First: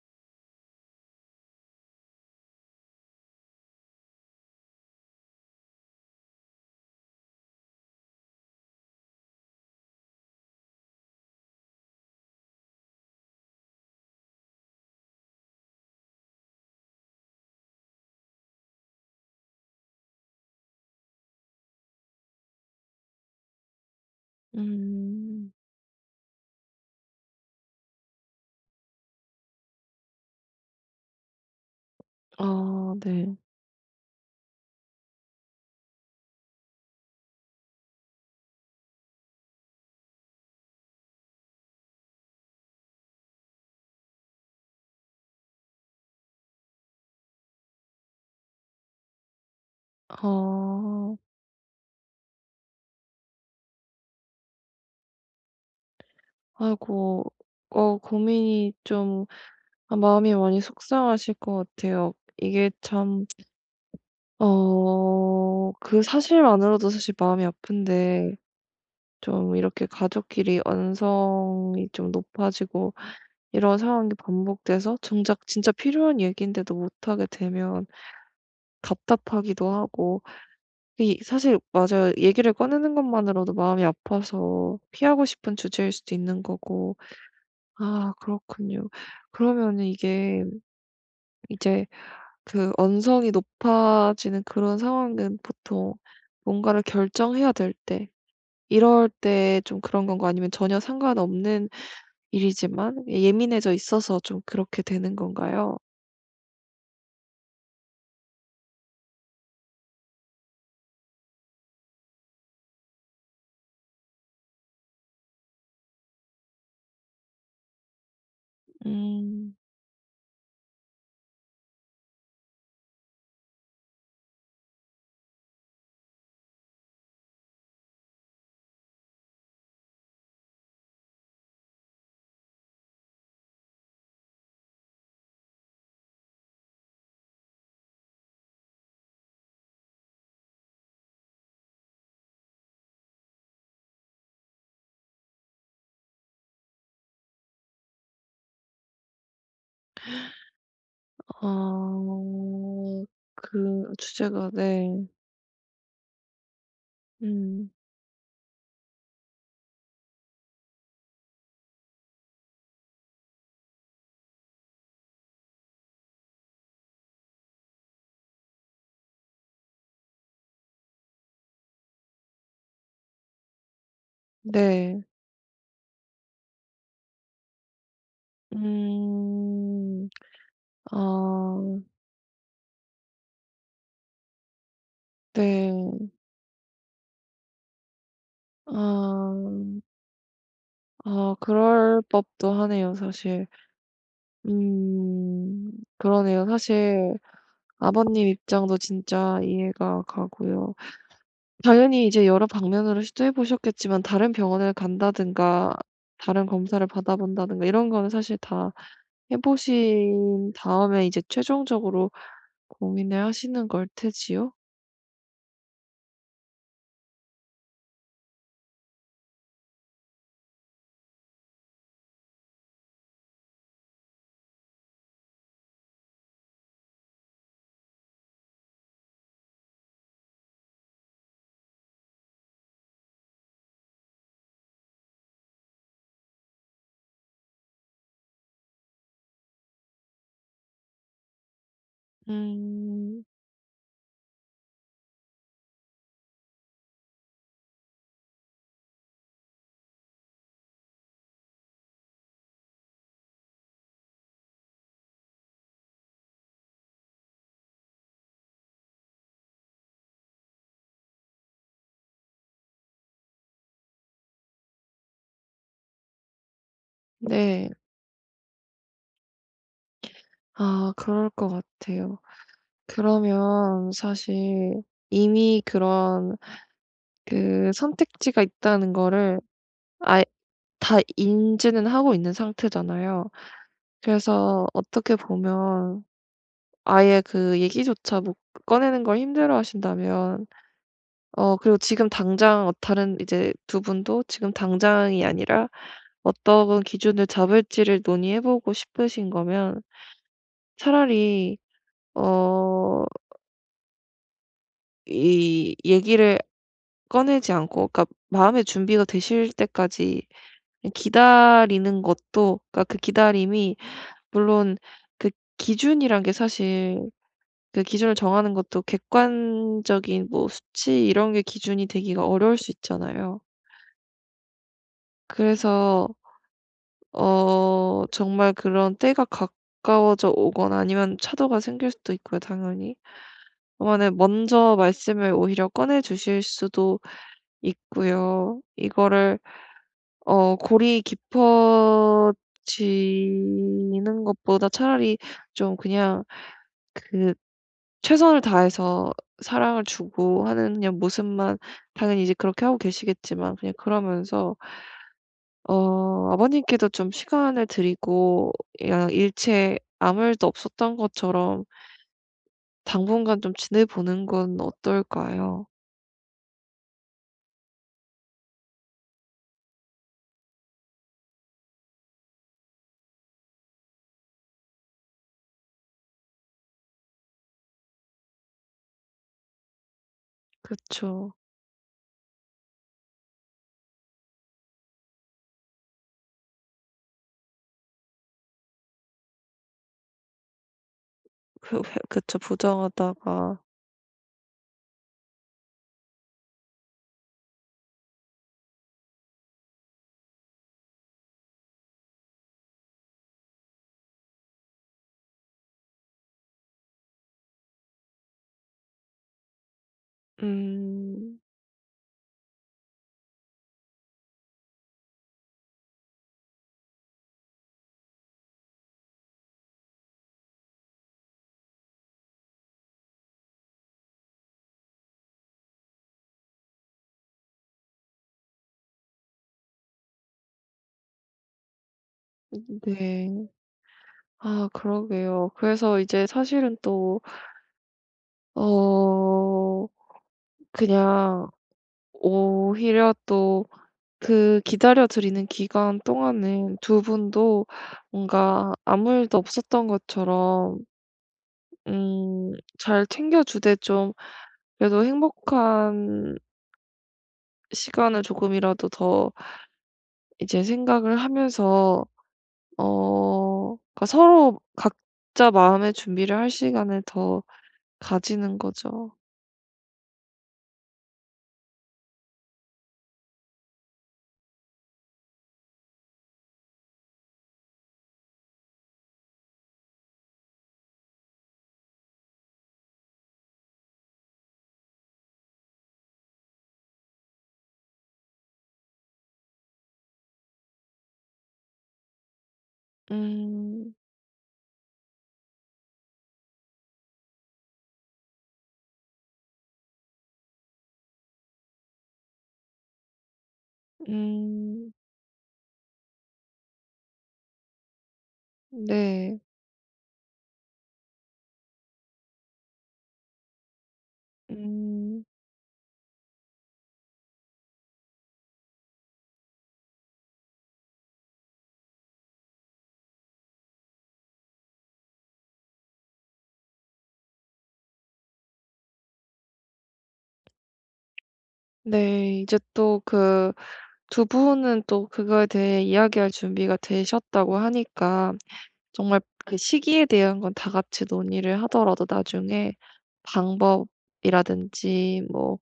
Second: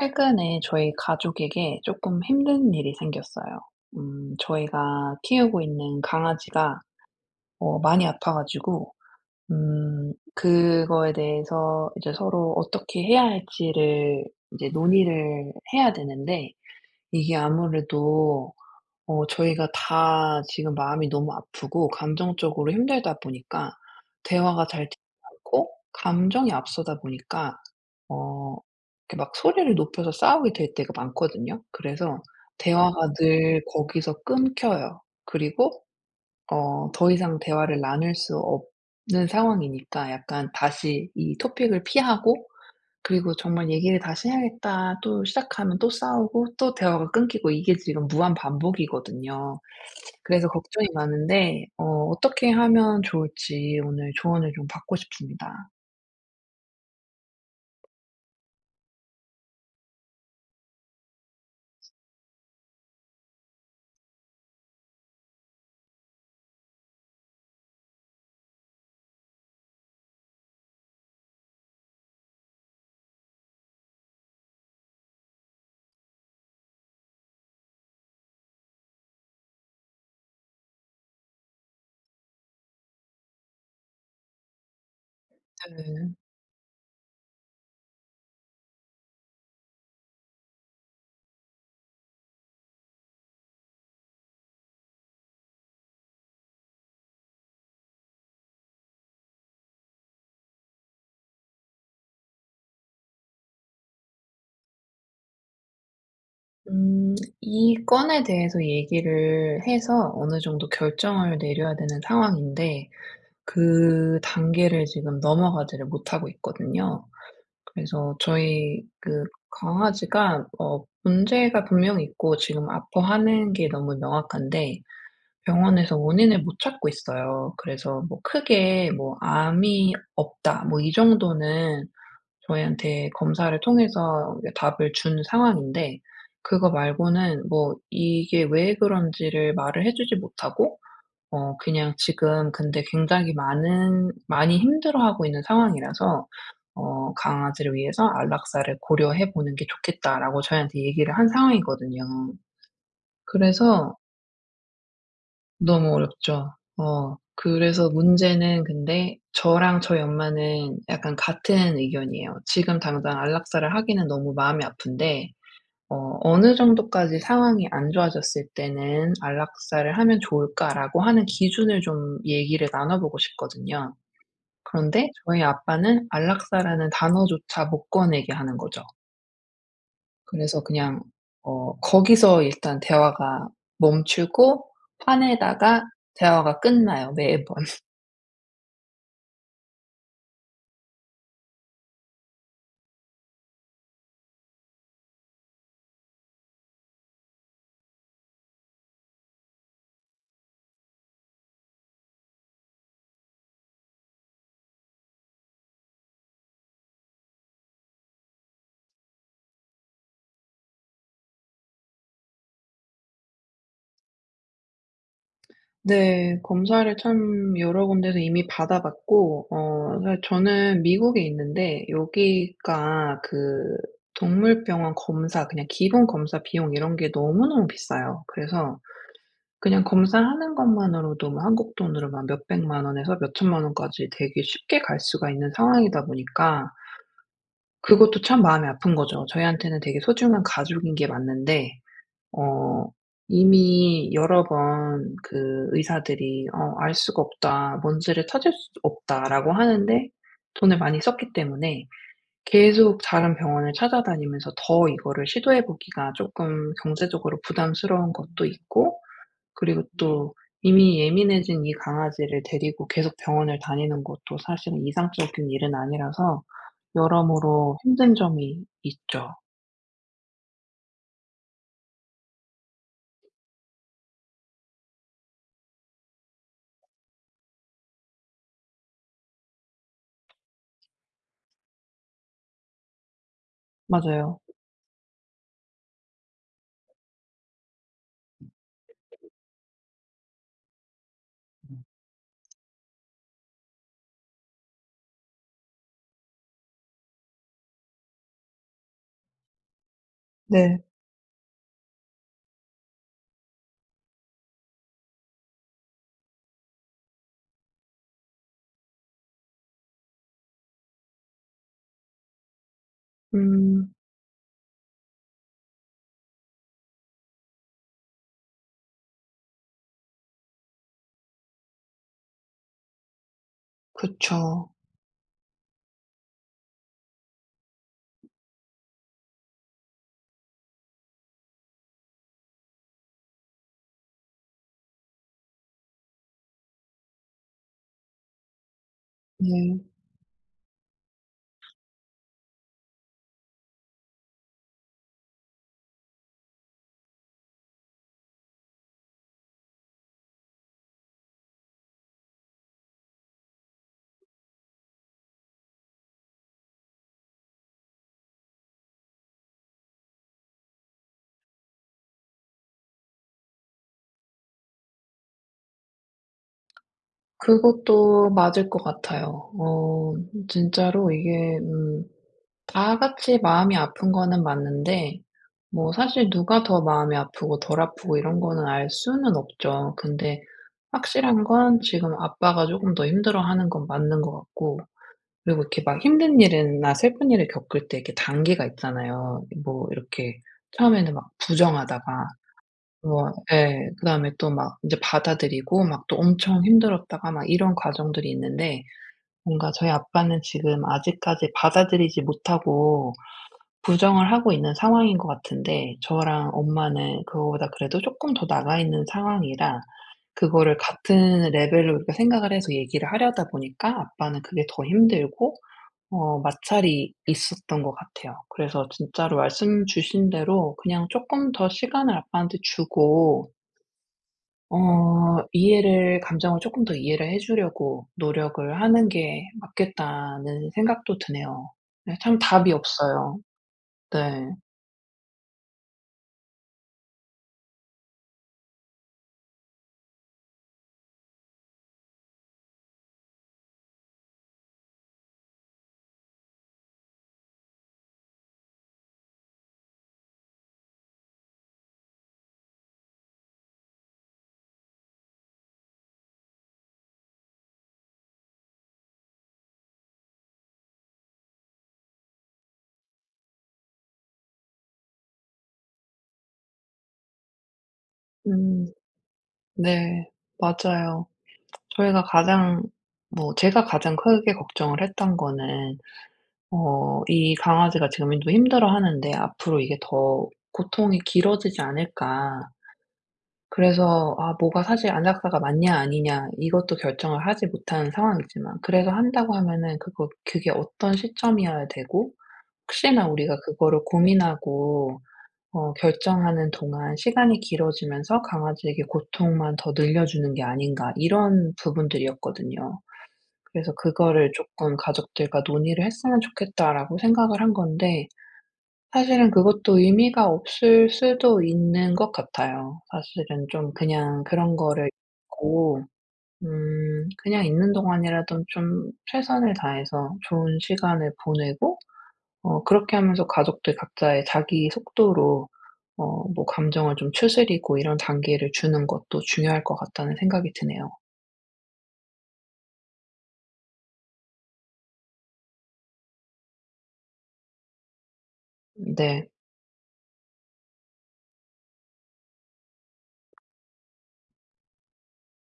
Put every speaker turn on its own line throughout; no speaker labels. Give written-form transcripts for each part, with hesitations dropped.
최근에 저희 가족에게 조금 힘든 일이 생겼어요. 저희가 키우고 있는 강아지가 많이 아파 가지고 그거에 대해서 이제 서로 어떻게 해야 할지를 이제 논의를 해야 되는데 이게 아무래도 저희가 다 지금 마음이 너무 아프고 감정적으로 힘들다 보니까 대화가 잘 되지
음.
않고 감정이 앞서다 보니까 어 이렇게 막 소리를 높여서 싸우게 될 때가 많거든요. 그래서
아
대화가
네.
늘 거기서 끊겨요. 그리고 더 이상 대화를 나눌 수 없는 상황이니까 약간 다시 이 토픽을 피하고, 그리고 정말 '얘기를 다시 해야겠다.' 또 시작하면 또 싸우고 또 대화가 끊기고 이게 지금 무한 반복이거든요. 그래서 걱정이
아.
많은데 어떻게 하면 좋을지 오늘 조언을 좀 받고 싶습니다.
아이고. 어 고민이 좀, 아 마음이 많이 속상하실 것 같아요. 이게 참 그 사실만으로도 사실 마음이 아픈데 좀 이렇게 가족끼리 언성이 좀 높아지고 이런 상황이 반복돼서 정작 진짜 필요한 얘기인데도 못하게 되면 답답하기도 하고. 이 사실 맞아요. 얘기를 꺼내는 것만으로도 마음이 아파서 피하고 싶은 주제일
네.
수도 있는 거고. 아 그렇군요. 그러면 이게 이제 그 언성이 높아지는 그런 상황은 보통 뭔가를 결정해야 될 때 이럴 때 좀 그런 건가, 아니면 전혀 상관없는 일이지만 예, 예민해져 있어서 좀 그렇게 되는 건가요?
음 이 건에 대해서 얘기를 해서 어느 정도 결정을 내려야 되는 상황인데 그 단계를 지금 넘어가지를 못하고 있거든요. 그래서 저희 그
음.
강아지가 문제가 분명히 있고 지금 아파하는 게 너무 명확한데 병원에서 원인을 못 찾고 있어요. 그래서 뭐 크게 뭐 '암이 없다.' 뭐 이 정도는 저희한테 검사를 통해서 답을 준 상황인데, 그거 말고는 뭐 이게 왜 그런지를 말을 해 주지 못하고 그냥 지금 근데 굉장히 많은 많이 힘들어하고 있는 상황이라서 "강아지를 위해서 안락사를 고려해 보는 게 좋겠다."라고 저희한테 얘기를 한 상황이거든요.
아. 그
그래서
주제가 네.
너무 어렵죠. 어.
음.
그래서 문제는 근데 저랑 저희 엄마는 약간 같은 의견이에요. 지금 당장 안락사를 하기는 너무 마음이 아픈데, '어느 정도까지 상황이 안 좋아졌을 때는 안락사를 하면 좋을까?'라고 하는 기준을 좀 얘기를 나눠 보고 싶거든요.
네.
그런데 저희 아빠는 안락사라는 단어조차 못 꺼내게 하는 거죠.
음.
그래서 그냥
아
거기서 일단 대화가 멈추고, 화내다가
네.
대화가 끝나요, 매번.
아. 아 그럴 법도 하네요 사실. 음. 그러네요. 사실 아버님 입장도 진짜 이해가 가고요. 당연히 이제 여러 방면으로 시도해 보셨겠지만 다른 병원을 간다든가 다른 검사를 받아본다든가 이런 거는 사실 다 해 보신 다음에 이제 최종적으로 고민을 하시는 걸 테지요.
네. 검사를 참 여러 군데서 이미 받아 봤고, 사실 저는 미국에 있는데 여기가 그 동물병원 검사, 그냥 기본 검사 비용 이런 게 너무너무 비싸요. 그래서 그냥 검사하는 것만으로도 뭐 한국 돈으로 막 몇백만 원에서 몇천만 원까지 되게 쉽게 갈 수가 있는 상황이다 보니까 그것도 참 마음이 아픈 거죠. 저희한테는 되게 소중한 가족인 게 맞는데 어
음.
이미 여러 번 그 의사들이 "알 수가 없다. 뭔지를 찾을 수 없다."라고 하는데, 돈을 많이 썼기 때문에 계속 다른 병원을 찾아다니면서 더 이거를 시도해 보기가 조금 경제적으로 부담스러운 것도 있고, 그리고 또 이미 예민해진 이 강아지를 데리고 계속 병원을 다니는 것도 사실은 이상적인 일은 아니라서
네.
여러모로 힘든 점이 있죠.
아 그럴 것 같아요. 그러면 사실 이미 그런 그 선택지가 있다는 거를 아예 다 인지는 하고 있는 상태잖아요.
맞아요.
그래서 어떻게 보면 아예 그 얘기조차 못 꺼내는 걸 힘들어하신다면, 그리고 지금 당장, 다른 이제 두 분도 지금 당장이 아니라 어떤 기준을 잡을지를 논의해 보고 싶으신 거면
네.
차라리 어 이 얘기를 꺼내지 않고, 그러니까 마음의 준비가 되실 때까지 그냥 기다리는 것도. 그러니까 그 기다림이
음
물론 그 기준이란 게 사실 그 기준을 정하는 것도 객관적인 뭐 수치 이런 게 기준이 되기가 어려울 수 있잖아요.
그쵸.
그래서 정말 그런 때가 가까워져 오거나 아니면 차도가 생길 수도 있고요 당연히. 그러면은 먼저 말씀을 오히려 꺼내 주실 수도 있고요. 이거를
네.
골이 깊어지는 것보다 차라리 좀 그냥 그 최선을 다해서 사랑을 주고 하는 그냥 모습만, 당연히 이제 그렇게 하고 계시겠지만, 그냥 그러면서 아버님께도 좀 시간을 드리고 그냥 일체 아무 일도 없었던 것처럼 당분간 좀 지내보는 건 어떨까요?
그것도 맞을 것 같아요. 어 진짜로 이게 다 같이 마음이 아픈 거는 맞는데 뭐 사실 누가 더 마음이 아프고 덜 아프고 이런 거는 알 수는 없죠. 근데
그쵸.
확실한 건 지금 아빠가 조금 더 힘들어하는 건 맞는 것 같고, 그리고 이렇게 막 힘든 일이나 슬픈 일을 겪을 때 이렇게 단계가 있잖아요. 뭐 이렇게 처음에는 막
그 회
부정하다가,
그쵸.
뭐
부정하다가.
예 그다음에 또 막 이제 받아들이고 막 또 엄청 힘들었다가 막 이런 과정들이 있는데, 뭔가 저희 아빠는 지금 아직까지 받아들이지 못하고 부정을 하고 있는 상황인 것 같은데, 저랑 엄마는 그거보다 그래도 쪼끔 더 나가 있는 상황이라 그거를
음.
같은 레벨로 이렇게 생각을 해서 얘기를 하려다 보니까 아빠는 그게 더 힘들고 마찰이 있었던 것 같아요. 그래서 진짜로 말씀 주신 대로 그냥 쪼끔 더 시간을 아빠한테 주고 어 이해를 감정을 쪼끔 더 이해를 해 주려고 노력을 하는 게 맞겠다는 생각도 드네요. 네 참 답이 없어요.
네.
네.
아 그러게요. 그래서 이제 사실은 또 어 그냥 오히려 또 그 기다려 드리는 기간 동안은 두 분도 뭔가 아무 일도 없었던 것처럼 음 잘 챙겨 주되, 좀 그래도 행복한 시간을 조금이라도 더 이제 생각을 하면서 그러니까 서로 각자 마음의 준비를 할 시간을 더 가지는
음.
거죠.
네. 맞아요. 저희가 가장 뭐 제가 가장 크게 걱정을 했던 거는 어 이 강아지가 지금 너무 힘들어하는데 '앞으로 이게 더 고통이 길어지지 않을까.' 그래서 아 뭐가 사실 안락사가 맞냐 아니냐 이것도 결정을 하지 못한 상황이지만, 그래서 한다고 하면은 그거 그게 어떤 시점이어야 되고, 혹시나 우리가
음.
그거를 고민하고 결정하는 동안 시간이 길어지면서 강아지에게 고통만 더 늘려주는 게 아닌가, 이런 부분들이었거든요. 그래서 그거를
음.
조금 '가족들과 논의를 했으면 좋겠다.'라고 생각을 한 건데,
네.
사실은 그것도 의미가 없을 수도 있는 것 같아요. 사실은 좀 그냥 그런 거를
음.
잊고 그냥 있는 동안이라도 좀 최선을 다해서 좋은 시간을 보내고 그렇게 하면서 가족들 각자의 자기 속도로 뭐 감정을 좀 추스리고 이런 단계를 주는 것도 중요할 것 같다는 생각이 드네요.
네. 이제 또 그 두 분은 또 그거에 대해 이야기할 준비가 되셨다고 하니까 정말
네.
그 시기에 대한 건 다 같이 논의를 하더라도 나중에 방법이라든지, 뭐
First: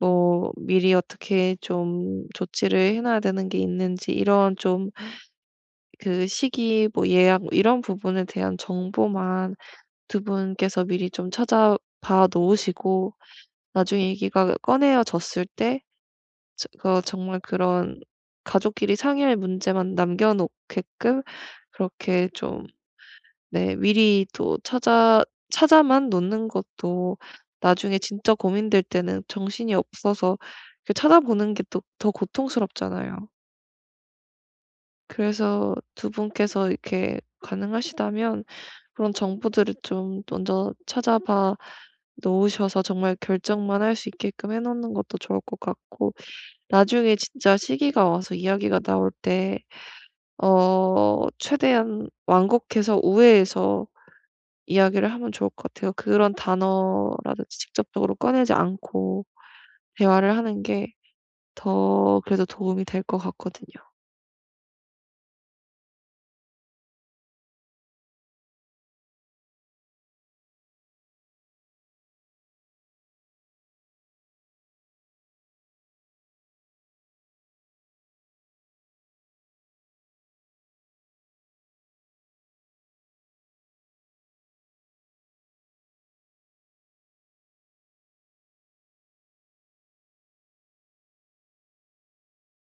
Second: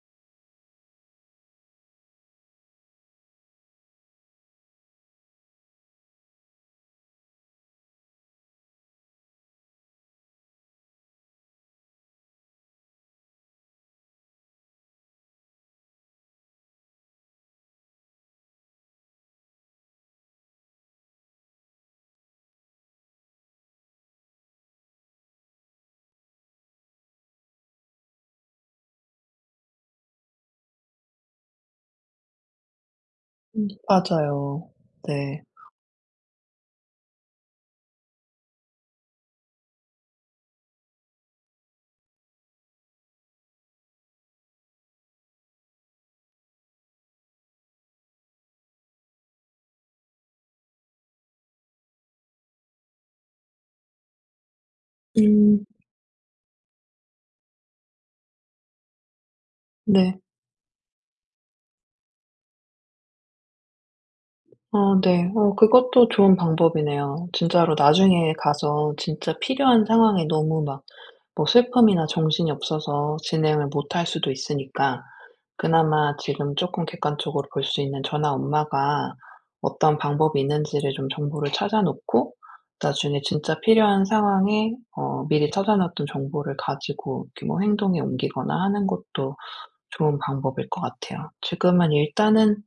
뭐 미리 어떻게 좀 조치를 해 놔야 되는 게 있는지 이런 좀 그 시기, 뭐 예약 뭐 이런 부분에 대한 정보만 두 분께서 미리 좀 찾아봐 놓으시고, 나중에 얘기가 꺼내어졌을 때 저 그 정말 그런 가족끼리 상의할 문제만 남겨 놓게끔 그렇게 좀 네 미리 또 찾아만 놓는 것도, 나중에 진짜 고민될 때는 정신이 없어서 그 찾아보는 게 또 더 고통스럽잖아요.
맞아요. 네.
그래서 두 분께서 이렇게 가능하시다면 그런 정보들을 좀 먼저 찾아봐 놓으셔서 정말 결정만 할 수 있게끔 해 놓는 것도 좋을 것 같고, 나중에 진짜 시기가 와서 이야기가 나올 때 최대한 완곡해서 우회해서 이야기를 하면 좋을
음
것 같아요. 그런 단어라든지 직접적으로 꺼내지 않고
네.
대화를 하는 게 더 그래도 도움이 될 것 같거든요.
어 네. 어 그것도 좋은 방법이네요. 진짜로 나중에 가서 진짜 필요한 상황에 너무 막 뭐 슬픔이나 정신이 없어서 진행을 못할 수도 있으니까, 그나마 지금 조금 객관적으로 볼 수 있는 저나 엄마가 어떤 방법이 있는지를 좀 정보를 찾아 놓고, 나중에 진짜 필요한 상황에 미리 찾아 놨던 정보를 가지고 이렇게 뭐 행동에 옮기거나 하는 것도 좋은 방법일 것 같아요. 지금은 일단은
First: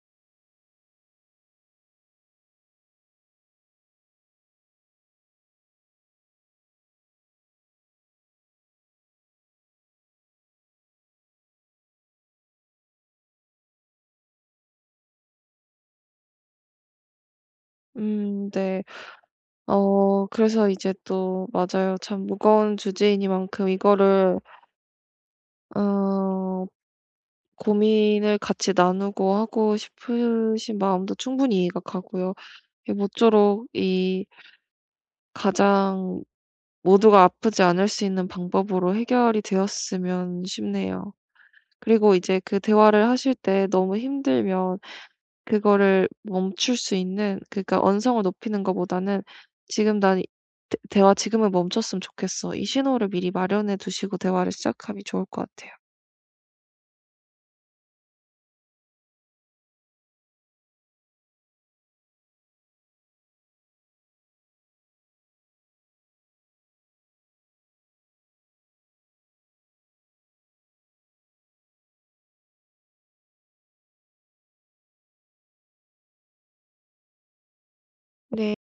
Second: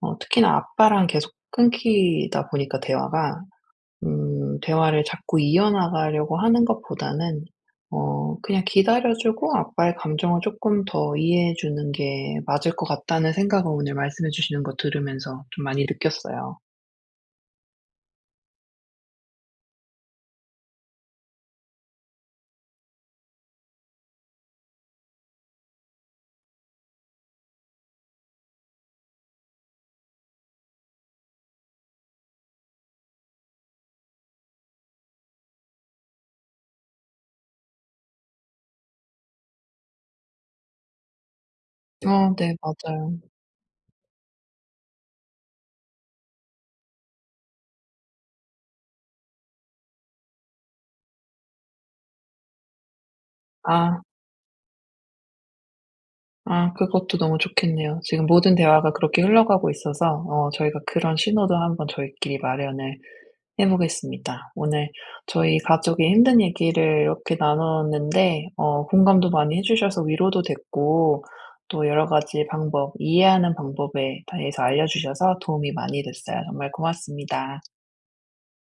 특히나 아빠랑 계속 끊기다 보니까 대화가 대화를 자꾸 이어나가려고 하는 것보다는 그냥 기다려 주고 아빠의 감정을 조금 더 이해해 주는 게 맞을 것 같다는 생각을 오늘 말씀해 주시는 거 들으면서 좀 많이 느꼈어요.
네. 어 그래서 이제 또 맞아요. 참 무거운 주제이니만큼 이거를 어 고민을 같이 나누고 하고 싶으신 마음도 충분히 이해가 가고요. 이 모쪼록 이 가장 모두가 아프지 않을 수 있는 방법으로 해결이 되었으면 싶네요.
네.
그리고
어
이제
네
그 대화를
맞아요.
하실 때 너무 힘들면 그거를 멈출 수 있는, 그러니까 언성을 높이는 것보다는 '지금 난 이 대 대화 지금은 멈췄으면 좋겠어.' 이 신호를 미리 마련해
아
두시고 대화를 시작하면 좋을 것 같아요.
아 그것도 너무 좋겠네요. 지금 모든 대화가 그렇게 흘러가고 있어서 저희가 그런 신호도 한번 저희끼리 마련을 해 보겠습니다. 오늘 저희 가족의 힘든 얘기를 이렇게 나눴는데 공감도 많이 해 주셔서 위로도 됐고, 또 여러 가지 방법, 이해하는 방법에 대해서 알려 주셔서 도움이 많이 됐어요. 정말 고맙습니다.
네.